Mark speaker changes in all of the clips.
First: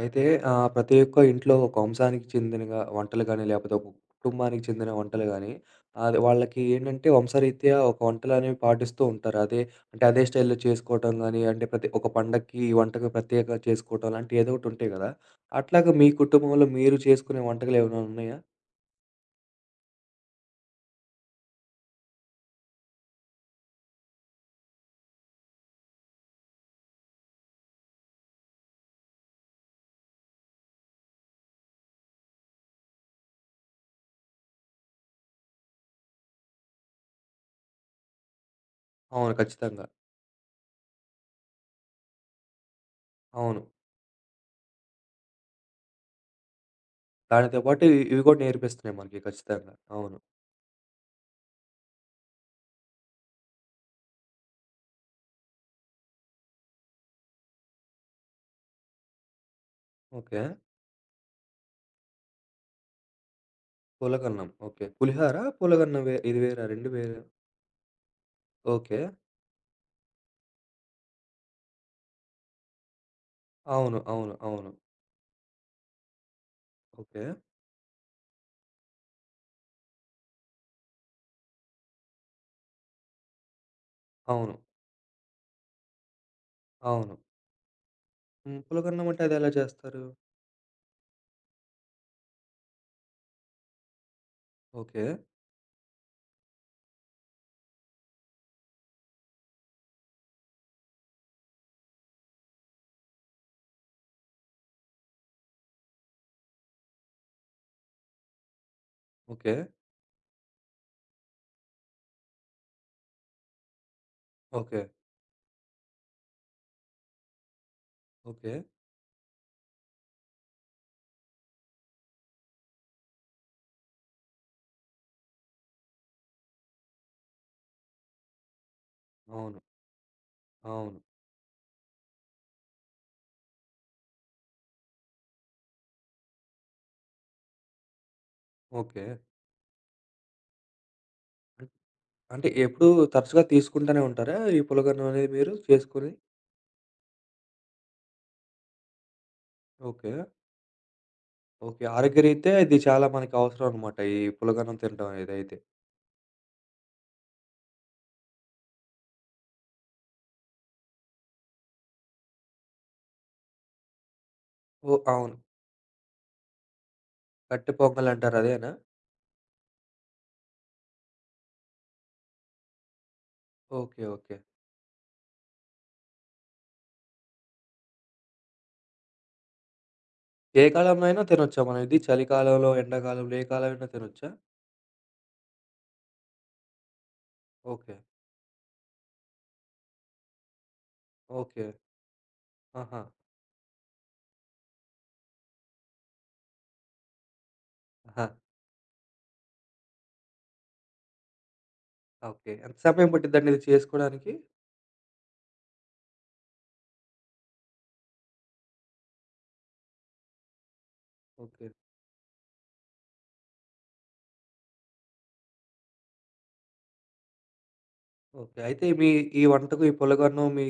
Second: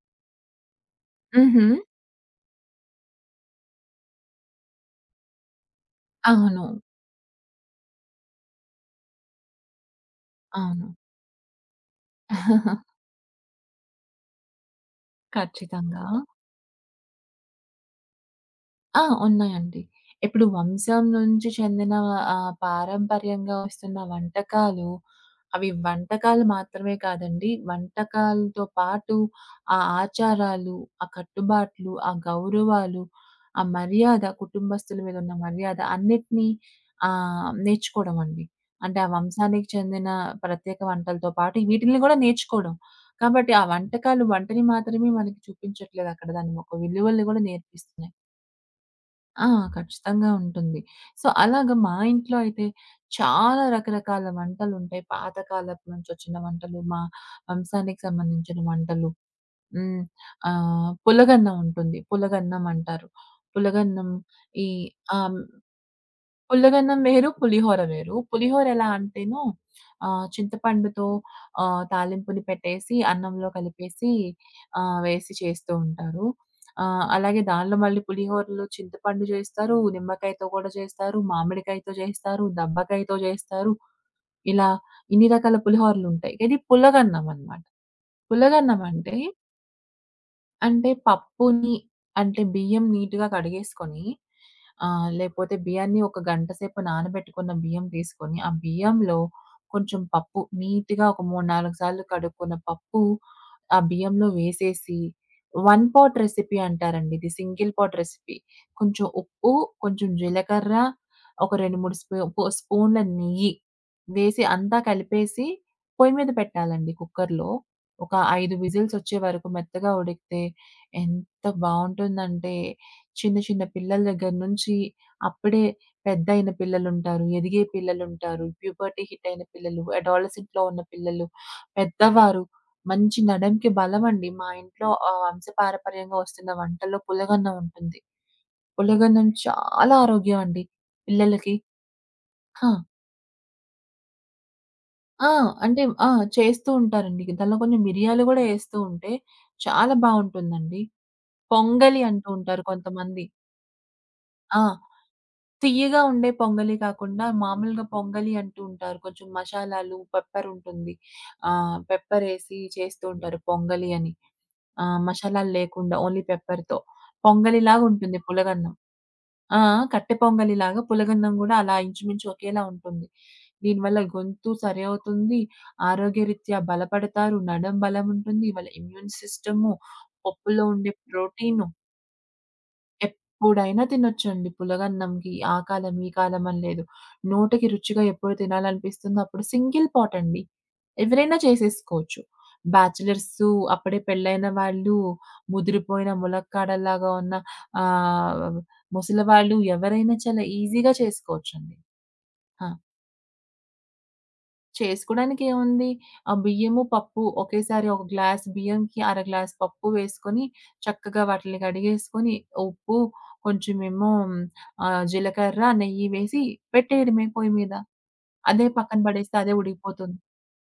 Speaker 1: అయితే ప్రతి ఒక్క ఇంట్లో
Speaker 2: హుహు.
Speaker 1: ఒక వంశానికి చెందినగా వంటలు గానీ, లేకపోతే ఒక కుటుంబానికి చెందిన వంటలు గానీ, అది వాళ్ళకి
Speaker 2: అవును.
Speaker 1: ఏంటంటే వంశరీత్యా ఒక వంటలనేవి పాటిస్తూ ఉంటారు. అదే అంటే అదే స్టైల్‌లో
Speaker 2: అవును.
Speaker 1: చేసుకోవటం గానీ, అంటే ప్రతి ఒక పండక్కి ఈ వంటకం ప్రత్యేకంగా చేసుకోవటం అలాంటివి ఏదో ఒకటి ఉంటాయి గదా! అట్లాగా
Speaker 2: ఖచ్చితంగా.
Speaker 1: మీ కుటుంబంలో మీరు చేసుకునే వంటకాలు ఏమైనా ఉన్నాయా?
Speaker 2: ఆ! ఉన్నాయండి. ఇప్పుడు వంశం నుంచి చెందిన పారంపర్యంగా వస్తున్న వంటకాలు, అవి వంటకాలు మాత్రమే కాదండి. వంటకాలతో పాటు ఆ ఆచారాలు, ఆ కట్టుబాట్లు, ఆ గౌరవాలు, ఆ మర్యాద కుటుంబస్తుల మీద ఉన్న మర్యాద అన్నిటిని నేర్చుకోవడం అండి. అంటే ఆ
Speaker 1: అవును.
Speaker 2: వంశానికి
Speaker 1: ఖచ్చితంగా.
Speaker 2: చెందిన ప్రత్యేక వంటలతో పాటు వీటిల్ని కూడా నేర్చుకోవడం. కాబట్టి
Speaker 1: అవును.
Speaker 2: ఆ వంటకాలు వంటని మాత్రమే మనకి చూపించట్లేదు అక్కడ. దాని ఒక విలువల్ని కూడా
Speaker 1: దానితో పాటు ఇ
Speaker 2: నేర్పిస్తున్నాయి.
Speaker 1: ఇవి కూడా నేర్పిస్తున్నాయి మనకి
Speaker 2: ఆ!
Speaker 1: ఖచ్చితంగా. అవును.
Speaker 2: ఖచ్చితంగా ఉంటుంది. సో, అలాగా మా ఇంట్లో అయితే చాలా రకరకాల వంటలుంటాయి. పాతకాలపు నుంచొచ్చిన వంటలు, మా వంశానికి సంబంధించిన వంటలు. హ్మ్.
Speaker 1: ఓకే.
Speaker 2: పులగన్నం ఉంటుంది. పులగన్నం అంటారు. పులగన్నం
Speaker 1: పులగన్నం.
Speaker 2: ఈ
Speaker 1: ఓకే. పులిహార?
Speaker 2: ఆహ్
Speaker 1: పులగన్నం ఇది వేరా? 2
Speaker 2: పులగన్నం
Speaker 1: వేరా?
Speaker 2: వేరు, పులిహోర వేరు. పులిహోర ఎలా
Speaker 1: ఓకే.
Speaker 2: అంటేను చింతపండుతో తాలింపుని పెట్టేసి అన్నంలో
Speaker 1: అవును.
Speaker 2: కలిపేసి
Speaker 1: అవును. అవును.
Speaker 2: వేసి చేస్తూ ఉంటారు.
Speaker 1: ఓకే.
Speaker 2: అలాగే దానిలో మళ్ళీ పులిహోరలో చింతపండు చేస్తారు, నిమ్మకాయతో కూడా చేస్తారు, మామిడికాయతో చేస్తారు, దబ్బకాయతో చేస్తారు.
Speaker 1: అవును.
Speaker 2: ఇలా ఇన్ని రకాల పులిహోరలుంటాయి. ఇది
Speaker 1: అవును.
Speaker 2: పులగన్నం అన్నమాట.
Speaker 1: హ్మ్.
Speaker 2: పులగన్నం
Speaker 1: పులగన్నం
Speaker 2: అంటే
Speaker 1: అంటే అదెలా చేస్తారు?
Speaker 2: అంటే పప్పుని అంటే బియ్యం నీట్‌గా కడిగేసుకొని
Speaker 1: ఓకే.
Speaker 2: లేపోతే బియ్యాన్ని ఒక గంట సేపు నానబెట్టుకున్న బియ్యం తీసుకొని, ఆ బియ్యంలో కొంచెం పప్పు నీట్‌గా ఒక 3, 4 సార్లు కడుక్కున్న పప్పు ఆ బియ్యంలో వేసేసి, వన్ పాట్ రెసిపీ అంటారండి. ఇది సింగిల్ పాట్ రెసిపీ. కొంచెం ఉప్పు,
Speaker 1: ఓకే.
Speaker 2: కొంచెం జీలకర్ర, ఒక 2, 3 స్పూన్ల నెయ్యి వేసి అంతా
Speaker 1: ఓకే.
Speaker 2: కలిపేసి పొయ్యి మీద పెట్టాలండి కుక్కర్‌లో. ఒక
Speaker 1: ఓకే.
Speaker 2: 5 విజిల్స్ వచ్చే వరకు మెత్తగా ఉడికితే ఎంత బావుంటుందంటే, చిన్న చిన్న పిల్లల దగ్గర నుంచి అప్పుడే పెద్దయిన పిల్లలుంటారు, ఎదిగే పిల్లలుంటారు, ప్యూబర్టీ హిట్ అయిన
Speaker 1: అవును.
Speaker 2: పిల్లలు, అడాలసెంట్‌లో ఉన్న
Speaker 1: అవును.
Speaker 2: పిల్లలు, పెద్దవారు. మంచి నడెంకి బలమండి. మా ఇంట్లో వంశపారపర్యంగా వస్తున్న వంటల్లో పులగన్నం ఉంటుంది.
Speaker 1: ఓకే.
Speaker 2: పులగన్నం చాలా ఆరోగ్యం అండి పిల్లలకి.
Speaker 1: అన్ అంటే
Speaker 2: ఆ!
Speaker 1: ఎప్పుడూ తరచుగా తీసుకుంటానే ఉంటారా? ఈ పులగన్నం అనేది
Speaker 2: ఆ!
Speaker 1: మీరు
Speaker 2: అంటే ఆ!
Speaker 1: చేసుకొని?
Speaker 2: చేస్తూ ఉంటారండి. దానిలో కొంచెం మిరియాలు గూడా యేస్తూ ఉంటే చాలా
Speaker 1: ఓకే.
Speaker 2: బావుంటుందండి.
Speaker 1: ఓకే.
Speaker 2: పొంగలి అంటూ
Speaker 1: ఆరోగ్యరీత్యా
Speaker 2: ఉంటారు
Speaker 1: ఇది చాలా
Speaker 2: కొంతమంది.
Speaker 1: మనకి అవసరం అనమాట. ఈ
Speaker 2: ఆ!
Speaker 1: పులగన్నం తినడం అనేదైతే.
Speaker 2: తియ్యగా ఉండే పొంగలి కాకుండా మామూలుగా పొంగలి అంటూ ఉంటారు. కొంచెం మషాలాలు, పెప్పర్ ఉంటుంది. పెప్పర్ ఏసి చేస్తూ ఉంటారు పొంగలి అని.
Speaker 1: ఓహ్! అవును.
Speaker 2: మషాలాలు లేకుండా ఓన్లీ పెప్పర్‌తో.
Speaker 1: కట్టె
Speaker 2: పొంగలిలాగా ఉంటుంది
Speaker 1: పొంగలంటారు అదేనా?
Speaker 2: పులగన్నం. ఆ! ఆ! కట్టె పొంగలిలాగా పులగన్నం గూడా అలా ఇంచుమించు ఒకేలా ఉంటుంది. దీనివల్ల
Speaker 1: ఓకే. ఓకే.
Speaker 2: గొంతు సరవుతుంది. ఆరోగ్యరీత్యా బలపడతారు. నడం బలం ఉంటుంది. వాళ్ళ ఇమ్యూన్ సిస్టము,
Speaker 1: ఏ
Speaker 2: పప్పులో ఉండే
Speaker 1: కాలంలో అయినా తినొచ్చా
Speaker 2: ప్రోటీన్
Speaker 1: మనం ఇది? చలికాలంలో, ఎండాకాలంలో ఏ
Speaker 2: ఎప్పుడైనా
Speaker 1: కాలమైనా తినొచ్చా?
Speaker 2: తినొచ్చండి. పులగన్నంకి ఆ కాలం, ఈ కాలం అని లేదు. నోటికి
Speaker 1: ఓకే.
Speaker 2: రుచిగా ఎప్పుడు తినాలనిపిస్తుందో అప్పుడు సింగిల్ పాట్ అండి. ఎవరైనా
Speaker 1: ఓకే.
Speaker 2: చేసేసుకోవచ్చు.
Speaker 1: ఆహా!
Speaker 2: బ్యాచిలర్సు, అప్పుడే పెళ్ళైన వాళ్ళు, ముదిరిపోయిన ములక్కాడల్లాగా ఉన్న
Speaker 1: ఆహా!
Speaker 2: ఆహ్, ముసలివాళ్ళు ఎవరైనా చాలా ఈజీగా చేసుకోవచ్చండి.
Speaker 1: ఓకే.
Speaker 2: ఆ!
Speaker 1: ఎంత సమయం పట్టిద్దండి ఇది చేసుకోడానికి?
Speaker 2: చేసుకోడానికేముంది? ఆ బియ్యము, పప్పు ఒకేసారి ఒక గ్లాస్ బియ్యంకి అర గ్లాస్ పప్పు వేసుకొని, చక్కగా వాటిలిని
Speaker 1: ఓకే.
Speaker 2: కడిగేసుకొని, ఉప్పు, కొంచెమేమో జీలకర్ర, నెయ్యి వేసి పెట్టేయడమే పొయ్యి మీద.
Speaker 1: ఓకే.
Speaker 2: అదే
Speaker 1: అయితే
Speaker 2: పక్కన
Speaker 1: మీ
Speaker 2: పడేస్తే
Speaker 1: ఈ
Speaker 2: అదే
Speaker 1: వంటకు, ఈ
Speaker 2: ఉడికిపోతుంది.
Speaker 1: పులగన్నం మీ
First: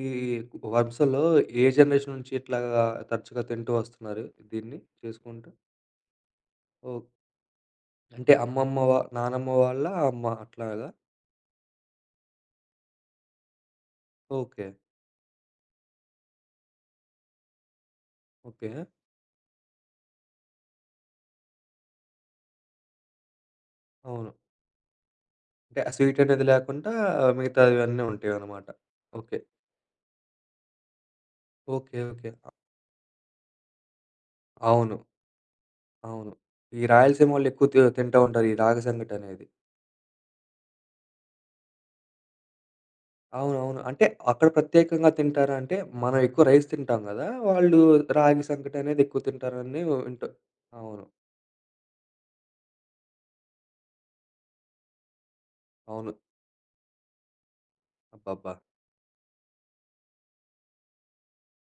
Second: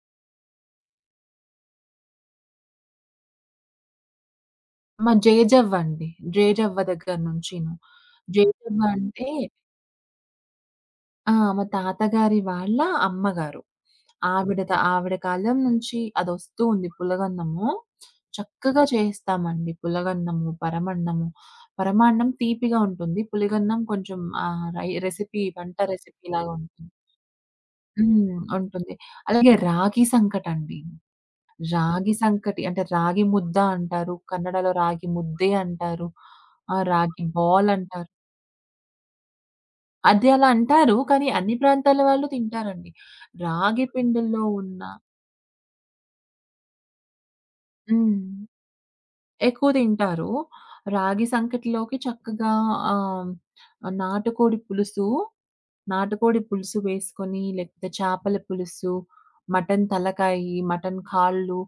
Speaker 1: వంశంలో ఏ జనరేషన్ నుంచి ఇట్లాగా తరచుగా తింటూ వస్తున్నారు దీన్ని
Speaker 2: మా
Speaker 1: చేసుకుంటూ?
Speaker 2: జేజవ్వ అండి. జేజవ్వ
Speaker 1: ఓహ్!
Speaker 2: దగ్గర నుంచీను.
Speaker 1: అంటే
Speaker 2: జేజవ్వ
Speaker 1: అమ్మమ్మ వా
Speaker 2: అంటే
Speaker 1: నానమ్మ వాళ్ళ అమ్మ అట్లాగా?
Speaker 2: ఆ! మా తాతగారి వాళ్ళ అమ్మగారు.
Speaker 1: ఓకే.
Speaker 2: ఆవిడ కాలం నుంచి అదొస్తూ ఉంది పులగన్నము.
Speaker 1: ఓకే.
Speaker 2: చక్కగా చేస్తామండి పులగన్నము, పరమన్నము. పరమాన్నం తీపిగా ఉంటుంది. పులిగన్నం కొంచెం
Speaker 1: అవును.
Speaker 2: రై రెసిపీ వంట
Speaker 1: అంటే ఆ స్వీట్ అనేది
Speaker 2: రెసిపీలాగా
Speaker 1: లేకుండా
Speaker 2: ఉంటుంది.
Speaker 1: మిగతావన్నీ
Speaker 2: హ్మ్.
Speaker 1: ఉంటాయన్నమాట.
Speaker 2: ఉంటుంది.
Speaker 1: ఓకే.
Speaker 2: అలాగే రాగి సంకటండి.
Speaker 1: ఓకే.
Speaker 2: రాగి
Speaker 1: ఓకే.
Speaker 2: సంకటి అంటే రాగి ముద్ద అంటారు. కన్నడలో
Speaker 1: అవును.
Speaker 2: రాగి ముద్దే అంటారు.
Speaker 1: అవును.
Speaker 2: ఆ!
Speaker 1: ఈ
Speaker 2: రాగి
Speaker 1: రాయలసీమ వాళ్ళు ఎక్కువ
Speaker 2: బాల్ అంటారు.
Speaker 1: తింటూ ఉంటారు ఈ రాగి సంగటనేది.
Speaker 2: అది అలా అంటారు. కానీ అన్ని ప్రాంతాల వాళ్ళు తింటారండి.
Speaker 1: అవునవును.
Speaker 2: రాగి
Speaker 1: అంటే
Speaker 2: పిండిల్లో
Speaker 1: అక్కడ
Speaker 2: ఉన్న
Speaker 1: ప్రత్యేకంగా తింటారా? అంటే మనం ఎక్కువ రైస్ తింటాం గదా! వాళ్ళు రాగి
Speaker 2: హ్మ్.
Speaker 1: సంకటి అనేది ఎక్కువ
Speaker 2: ఎక్కువ
Speaker 1: తింటారని వింట
Speaker 2: తింటారు.
Speaker 1: అవును.
Speaker 2: రాగి సంకటిలోకి చక్కగా ఆహ్, నాటుకోడి పులుసు
Speaker 1: అవును.
Speaker 2: వేసుకొని, లేకపోతే చేపల
Speaker 1: అబ్బబ్బా!
Speaker 2: పులుసు, మటన్ తలకాయి, మటన్ కాళ్ళు,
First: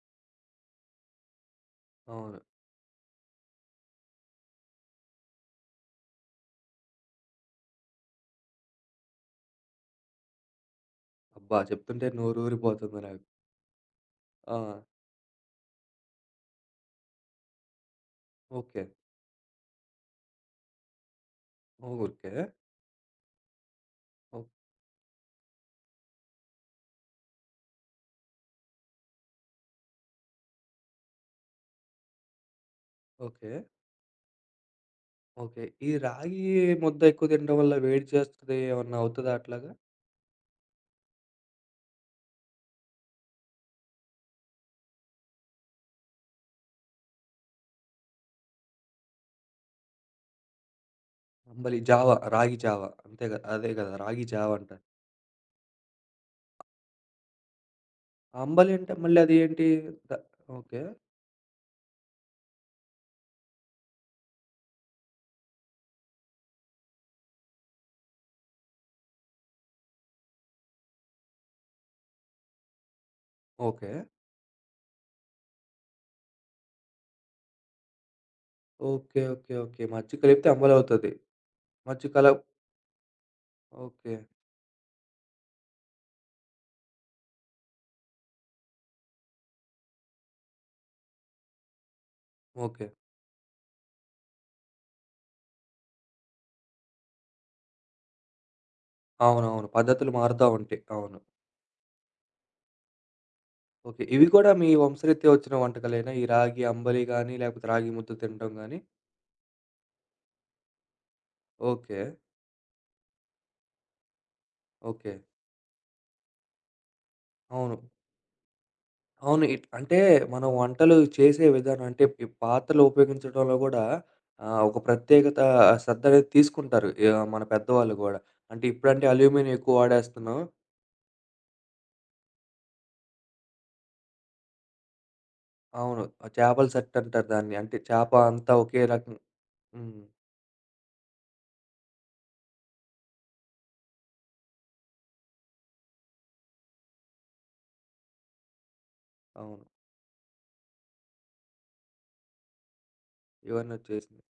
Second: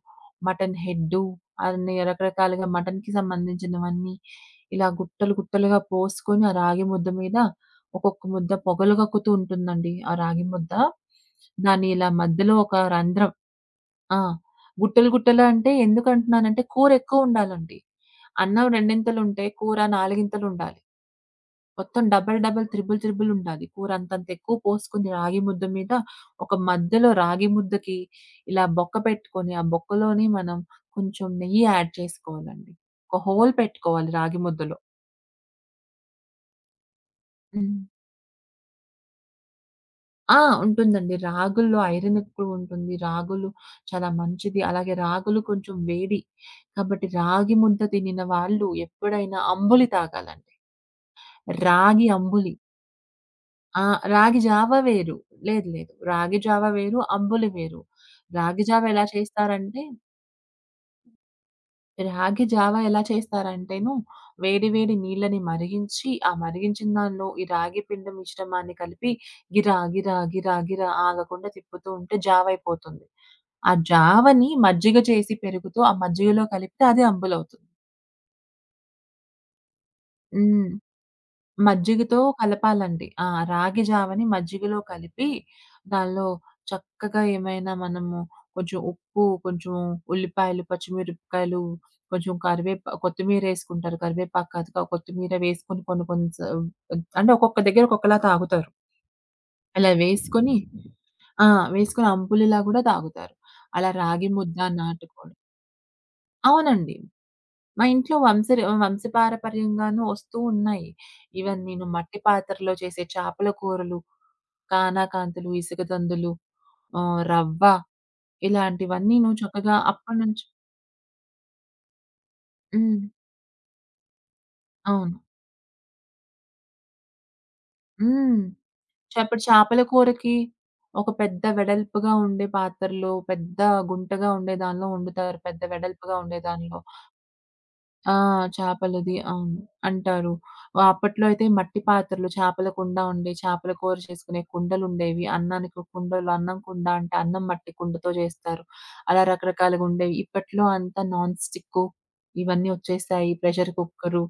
Speaker 2: మటన్ హెడ్డు అన్ని
Speaker 1: అవును.
Speaker 2: రకరకాలుగా మటన్‌కి సంబంధించినవన్నీ ఇలా గుట్టలు గుట్టలుగా పోసుకొని, ఆ రాగి ముద్ద మీద ఒక్కొక్క ముద్ద పొగలు కక్కుతూ ఉంటుందండి ఆ రాగి ముద్ద.
Speaker 1: అబ్బా!
Speaker 2: దాన్ని
Speaker 1: చెప్తుంటే
Speaker 2: ఇలా మధ్యలో ఒక
Speaker 1: నోరూరిపోతుంది నాకు.
Speaker 2: రంధ్రం ఆ!
Speaker 1: ఆ!
Speaker 2: గుట్టలు గుట్టలు అంటే ఎందుకంటున్నానంటే కూర ఎక్కువ ఉండాలండి. అన్నం
Speaker 1: ఓకే.
Speaker 2: రెండింతలుంటే కూర నాలుగింతలుండాలి. మొత్తం
Speaker 1: okay.
Speaker 2: Double, double, triple, triple ఉండాలి. కూర అంతంత
Speaker 1: ఓ
Speaker 2: ఎక్కువ పోసుకొని రాగి ముద్ద మీద ఒక మధ్యలో రాగి ముద్దకి ఇలా బొక్క పెట్టుకొని, ఆ బొక్కలోనే మనం కొంచెం నెయ్యి యాడ్ చేసుకోవాలండి. ఒక
Speaker 1: ఓకే.
Speaker 2: హోల్ పెట్టుకోవాలి రాగి ముద్దలో.
Speaker 1: ఓకే. ఈ రాగి ముద్ద ఎక్కువ తినడం వల్ల
Speaker 2: హ్మ్.
Speaker 1: వేడి చేస్తది ఏమన్నా అవుతదా అట్లాగా?
Speaker 2: ఆ! ఉంటుందండి. రాగుల్లో ఐరన్ ఎక్కువ ఉంటుంది. రాగులు చాలా మంచిది. అలాగే రాగులు కొంచెం వేడి. కాబట్టి రాగి ముద్ద తినిన వాళ్ళు ఎప్పుడైనా అంబులి తాగాలండి.
Speaker 1: అంబలి
Speaker 2: రాగి
Speaker 1: జావ,
Speaker 2: అంబులి.
Speaker 1: రాగి జావ అంతే గదా! అదే
Speaker 2: ఆ!
Speaker 1: గదా! రాగి
Speaker 2: రాగి
Speaker 1: జావ
Speaker 2: జావ
Speaker 1: అంటారు.
Speaker 2: వేరు. లేదు లేదు. రాగి జావ వేరు, అంబులి వేరు. రాగి
Speaker 1: అంబలి
Speaker 2: జావ
Speaker 1: అంటే
Speaker 2: ఎలా
Speaker 1: మళ్ళీ అది ఏంటి?
Speaker 2: చేస్తారంటే,
Speaker 1: ద ఓకే.
Speaker 2: రాగి జావ ఎలా చేస్తారంటేను, వేడి వేడి నీళ్ళని మరిగించి, ఆ మరిగించిన దానిలో ఈ రాగి పిండి మిశ్రమాన్ని కలిపి గిరా గిరా గిరా గిరా ఆగకుండా తిప్పుతూ ఉంటే జావ అయిపోతుంది. ఆ
Speaker 1: ఓకే.
Speaker 2: జావని మజ్జిగ చేసి పెరుగుతో ఆ మజ్జిగలో కలిపితే అది అంబులవుతుంది.
Speaker 1: ఓకే. ఓకే. ఓకే. మజ్జిగ కలిపితే
Speaker 2: హ్మ్.
Speaker 1: అంబలవుతది. మజ్జిగ
Speaker 2: మజ్జిగతో
Speaker 1: కల
Speaker 2: కలపాలండి. ఆ! రాగి
Speaker 1: ఓకే.
Speaker 2: జావని మజ్జిగలో కలిపి దానిలో చక్కగా ఏమైనా మనము కొంచెం ఉప్పు, కొంచెం ఉల్లిపాయలు, పచ్చిమిరపకాయలు, కొంచెం
Speaker 1: ఓకే.
Speaker 2: కరివేపా కొత్తిమీరేసుకుంటారు. కరివేపాకు కాదు కొత్తిమీర వేసుకొని కొన్ని కొన్ని అంటే ఒక్కొక్క దగ్గర ఒక్కొక్కలా తాగుతారు.
Speaker 1: అవునవును.
Speaker 2: అలా
Speaker 1: పద్ధతులు మారుతా
Speaker 2: వేసుకొని
Speaker 1: ఉంటాయి. అవును.
Speaker 2: ఆ! వేసుకొని అంబులిలా గూడా తాగుతారు. అలా
Speaker 1: ఓకే. ఇవి
Speaker 2: రాగి
Speaker 1: కూడా
Speaker 2: ముద్ద
Speaker 1: మీ వంశరీత్యా
Speaker 2: నాటుకోడి
Speaker 1: వచ్చిన వంటకాలేనా? ఈ రాగి
Speaker 2: అవునండి.
Speaker 1: అంబలి గాని, లేకపోతే
Speaker 2: మా
Speaker 1: రాగి
Speaker 2: ఇంట్లో
Speaker 1: ముద్ద తినటం గాని?
Speaker 2: వంశపారపర్యంగాను వస్తూ ఉన్నాయి. ఈవెన్ నేను
Speaker 1: ఓకే.
Speaker 2: మట్టి పాత్రలో చేసే చేపల కూరలు,
Speaker 1: ఓకే.
Speaker 2: కానాకాంతులు, ఇసుక దందులు, రవ్వ
Speaker 1: అవును.
Speaker 2: ఇలాంటివన్నీను
Speaker 1: అవును. ఇట్
Speaker 2: చక్కగా
Speaker 1: అంటే
Speaker 2: అప్పటినుంచి
Speaker 1: మనం వంటలు చేసే విధానం అంటే ఈ పాత్రలు
Speaker 2: హ్మ్.
Speaker 1: ఉపయోగించడంలో గూడా ఒక
Speaker 2: అవును.
Speaker 1: ప్రత్యేకత శ్రద్ధ అనేది తీసుకుంటారు. యాహ్! మన పెద్దవాళ్ళు గూడా.
Speaker 2: హ్మ్.
Speaker 1: అంటే ఇప్పుడంటే
Speaker 2: చప్పుడు
Speaker 1: అల్యూమినియం ఎక్కువ
Speaker 2: చేపల కూరకి
Speaker 1: వాడేస్తున్నాం.
Speaker 2: ఒక పెద్ద వెడల్పుగా ఉండే పాత్రలో, పెద్ద గుంటగా ఉండే దానిలో వండుతారు. పెద్ద
Speaker 1: అవును.
Speaker 2: వెడల్పుగా
Speaker 1: ఆ
Speaker 2: ఉండే
Speaker 1: చేపల
Speaker 2: దానిలో.
Speaker 1: సెట్ అంటారు దాన్ని. అంటే చేప
Speaker 2: ఆ!
Speaker 1: అంతా ఒకే రకం.
Speaker 2: చేపలది. అవును.
Speaker 1: హ్మ్.
Speaker 2: అంటారు. అప్పట్లో అయితే మట్టి పాత్రలు, చేపల కుండ ఉండే, చేపల కూర చేసుకునే కుండలుండేవి. అన్నానికి ఒక కుండలు, అన్నం కుండ అంటే అన్నం మట్టి కుండతో చేస్తారు. అలా
Speaker 1: అవును.
Speaker 2: రకరకాలుగా ఉండేవి. ఇప్పట్లో అంతా నాన్ స్టిక్కు ఇవన్నీ వచ్చేసాయి.
Speaker 1: ఇవన్నీ
Speaker 2: ప్రెషర్
Speaker 1: వచ్చేసినియి.
Speaker 2: Cooker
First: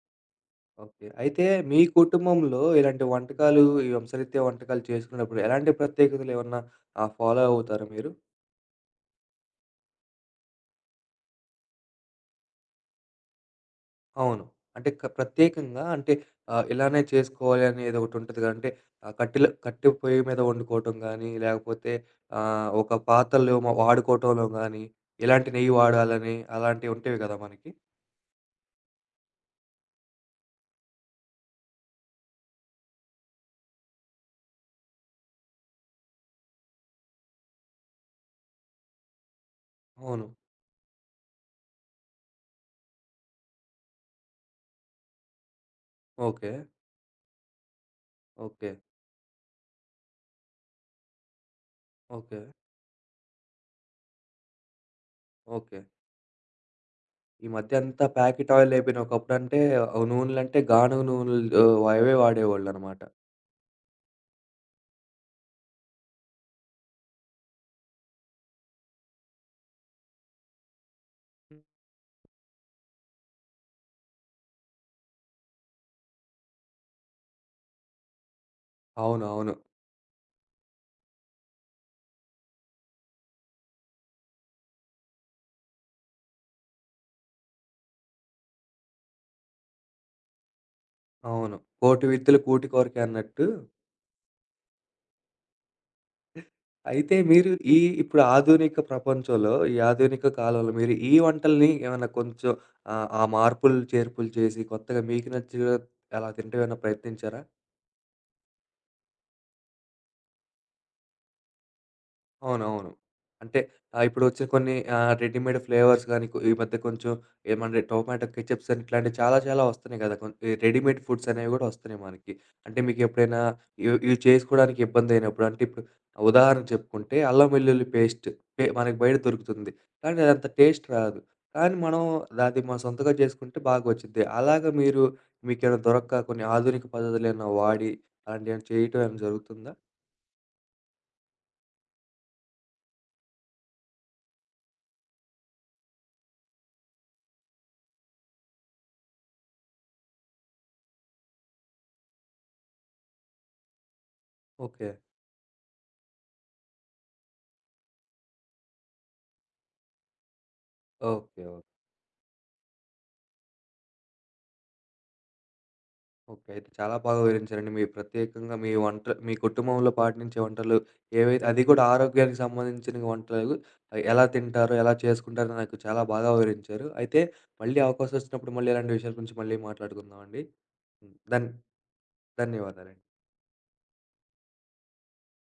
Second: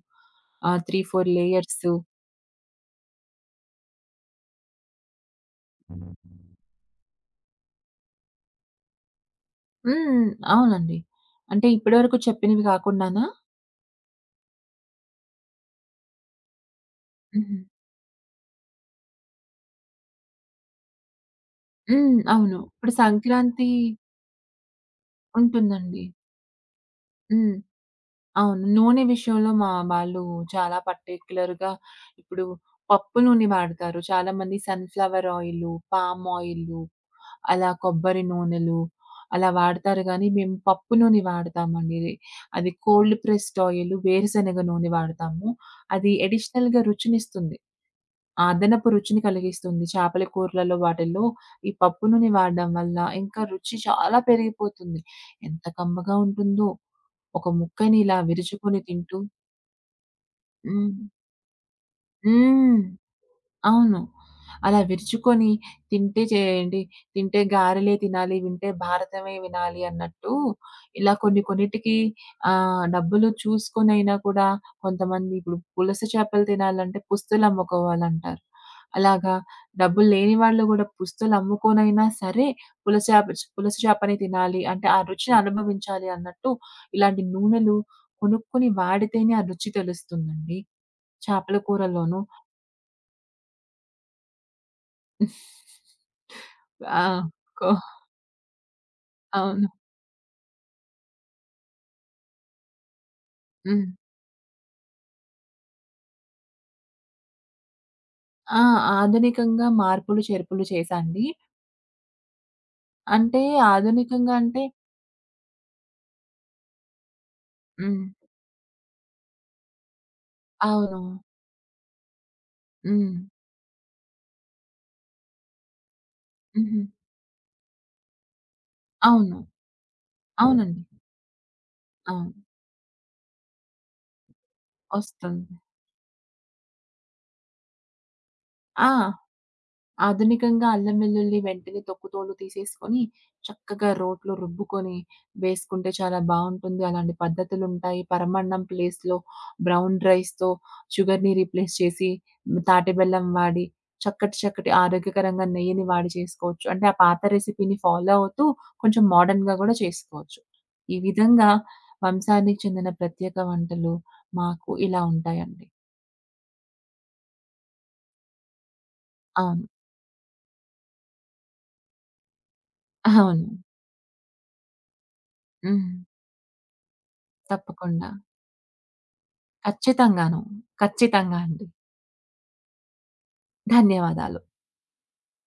Speaker 2: 3,
Speaker 1: okay.
Speaker 2: 4
Speaker 1: అయితే మీ
Speaker 2: లేయర్సు.
Speaker 1: కుటుంబంలో ఇలాంటి వంటకాలు, ఈ వంశరీత్యా వంటకాలు చేసుకున్నప్పుడు ఎలాంటి ప్రత్యేకతలు ఏమన్నా ఫాలో అవుతారా మీరు?
Speaker 2: హ్మ్. అవునండి. అంటే ఇప్పటివరకు చెప్పినవి కాకుండానా?
Speaker 1: అవును. అంటే ప్రత్యేకంగా అంటే ఇలానే
Speaker 2: హుహు.
Speaker 1: చేసుకోవాలి అనేది ఒకటి ఉంటది కదా! అంటే కట్టెల కట్టె పొయ్యి మీద వండుకోవటం గానీ, లేకపోతే
Speaker 2: హ్మ్. అవును. ఇప్పుడు
Speaker 1: ఒక పాత్రలు
Speaker 2: సంక్రాంతి
Speaker 1: వాడుకోవటంలో గానీ, ఎలాంటి నెయ్యి
Speaker 2: ఉంటుందండి.
Speaker 1: వాడాలని అలాంటివి ఉంటాయి కదా!
Speaker 2: హ్మ్.
Speaker 1: మనకి.
Speaker 2: అవును. నూనె విషయంలో మా వాళ్ళు చాలా పర్టిక్యులర్‌గా ఇప్పుడు పప్పు నూనె వాడతారు. చాలామంది సన్‌ఫ్లవర్ ఆయిలు, పామ్ ఆయిలు, అలా కొబ్బరి నూనెలు అలా వాడతారు
Speaker 1: అవును.
Speaker 2: గానీ, మేము పప్పు నూనె వాడతామండి. అది కోల్డ్ ప్రెస్డ్ ఆయిలు, వేరుశనగ నూనె వాడతాము. అది
Speaker 1: ఓకే.
Speaker 2: అడిషనల్‌గా రుచినిస్తుంది. ఆ
Speaker 1: ఓకే.
Speaker 2: అదనపు రుచిని కలిగిస్తుంది. చేపల కూరలలో వాటిల్లో ఈ పప్పు నూనె
Speaker 1: ఓకే.
Speaker 2: వాడడం వల్ల ఇంకా రుచి చాలా పెరిగిపోతుంది. ఎంత
Speaker 1: ఓకే.
Speaker 2: కమ్మగా ఉంటుందో!
Speaker 1: ఈ
Speaker 2: ఒక
Speaker 1: మధ్య
Speaker 2: ముక్కని
Speaker 1: అంతా
Speaker 2: ఇలా
Speaker 1: ప్యాకెట్
Speaker 2: విరుచుకొని
Speaker 1: ఆయిల్‌లయిపోయినాయి.
Speaker 2: తింటూ
Speaker 1: ఒకప్పుడంటే నూనెలంటే గానుగ
Speaker 2: హ్మ్.
Speaker 1: నూనెలు అవే
Speaker 2: హ్మ్.
Speaker 1: వాడేవాళ్ళనమాట.
Speaker 2: అవును. అలా విరుచుకొని తింటే చేయండి, తింటే గారెలే తినాలి, వింటే భారతమే వినాలి అన్నట్టు ఇలా కొన్ని కొన్నిటికి డబ్బులు చూసుకొనైనా కూడా కొంతమంది ఇప్పుడు పులస చేపలు తినాలంటే పుస్తులమ్ముకోవాలంటారు.
Speaker 1: అవును.
Speaker 2: అలాగా
Speaker 1: అవును.
Speaker 2: డబ్బులు లేని వాళ్ళు గూడా పుస్తులమ్ముకొనైనా సరే పులస చేప పులస చేపనే తినాలి అంటే ఆ రుచిని అనుభవించాలి అన్నట్టు ఇలాంటి నూనెలు కొనుక్కొని వాడితేనే ఆ రుచి తెలుస్తుందండి.
Speaker 1: అవును.
Speaker 2: చేపల
Speaker 1: కోటి
Speaker 2: కూరలోను.
Speaker 1: విత్తులు కూటి కొరకే అన్నట్టు.
Speaker 2: ఆ!
Speaker 1: అయితే మీరు
Speaker 2: కో
Speaker 1: ఈ ఇప్పుడు ఆధునిక ప్రపంచంలో,
Speaker 2: అవును.
Speaker 1: ఈ ఆధునిక కాలంలో మీరు ఈ వంటల్ని ఏమన్నా కొంచెం ఆ మార్పులు,
Speaker 2: హ్మ్.
Speaker 1: చేర్పులు చేసి కొత్తగా మీకు నచ్చిన అలా తింటే ఏమైనా ప్రయత్నించారా?
Speaker 2: ఆ! ఆధునికంగా మార్పులు, చేర్పులు చేశాండి.
Speaker 1: అవునవును.
Speaker 2: అంటే
Speaker 1: అంటే
Speaker 2: ఆధునికంగా
Speaker 1: ఇప్పుడొచ్చే
Speaker 2: అంటే
Speaker 1: కొన్ని రెడీమేడ్ ఫ్లేవర్స్ గాని, ఈ మధ్య కొంచెం ఏమంటే
Speaker 2: హ్మ్.
Speaker 1: టొమాటో కెచప్స్ అని ఇట్లాంటివి చాలా చాలా వస్తున్నాయి గదా! ఈ రెడీమేడ్
Speaker 2: అవును.
Speaker 1: ఫుడ్స్ అనేవి గూడా వస్తున్నాయి మనకి. అంటే
Speaker 2: హ్మ్.
Speaker 1: మీకెప్పుడైనా ఇవి ఇవి చేసుకోవడానికి ఇబ్బందయినప్పుడు అంటే ఇప్పుడు ఉదాహరణకు
Speaker 2: హుహు.
Speaker 1: చెప్పుకుంటే అల్లం వెల్లుల్లి పేస్ట్ మనకి బయట
Speaker 2: అవును.
Speaker 1: దొరుకుతుంది. కానీ అదంత
Speaker 2: అవునండి.
Speaker 1: టేస్ట్ రాదు. కానీ మనం
Speaker 2: అవును.
Speaker 1: అది మన సొంతగా చేసుకుంటే బాగొచ్చిద్ది. అలాగా మీరు
Speaker 2: వస్తుంది.
Speaker 1: మీకేమైనా దొరక్క కొన్ని ఆధునిక పద్ధతులేమైనా వాడి అలాంటివేమైనా
Speaker 2: ఆ!
Speaker 1: చేయటం ఏమైనా జరుగుతుందా?
Speaker 2: ఆధునికంగా అల్లం వెల్లుల్లి వెంటనే తొక్కు తోలు తీసేసుకొని, చక్కగా రోట్లో రుబ్బుకొని వేసుకుంటే చాలా బావుంటుంది. అలాంటి పద్ధతులుంటాయి. పరమాన్నం ప్లేస్‌లో బ్రౌన్ రైస్‌తో షుగర్‌ని రీప్లేస్ చేసి తాటి బెల్లం వాడి చక్కటి చక్కటి
Speaker 1: ఓకే.
Speaker 2: ఆరోగ్యకరంగా నెయ్యిని వాడి చేసుకోవచ్చు. అంటే ఆ పాత రెసిపీని ఫాలో అవుతూ కొంచెం మోడర్న్‌గా గూడా చేసుకోవచ్చు. ఈ
Speaker 1: ఓకే.
Speaker 2: విధంగా
Speaker 1: ఓకే.
Speaker 2: వంశానికి చెందిన ప్రత్యేక వంటలు మాకు ఇలా ఉంటాయండి.
Speaker 1: ఓకే. అయితే చాలా బాగా వివరించారండి. మీ ప్రత్యేకంగా మీ వంట మీ
Speaker 2: అవును.
Speaker 1: కుటుంబంలో పాటించే వంటలు ఏవైతే అది కూడా ఆరోగ్యానికి సంబంధించిన
Speaker 2: అవును.
Speaker 1: వంటలు ఎలా తింటారు? ఎలా చేసుకుంటారో నాకు
Speaker 2: హ్మ్.
Speaker 1: చాలా బాగా వివరించారు. అయితే మళ్ళీ
Speaker 2: తప్పకుండా.
Speaker 1: అవకాశం వచ్చినప్పుడు మళ్ళీ ఇలాంటి విషయాల గురించి మళ్ళీ
Speaker 2: ఖచ్చితంగాను.
Speaker 1: మాట్లాడుకుందామండి.
Speaker 2: ఖచ్చితంగా
Speaker 1: ధన్
Speaker 2: అండి.
Speaker 1: ధన్యవాదాలండి.
Speaker 2: ధన్యవాదాలు.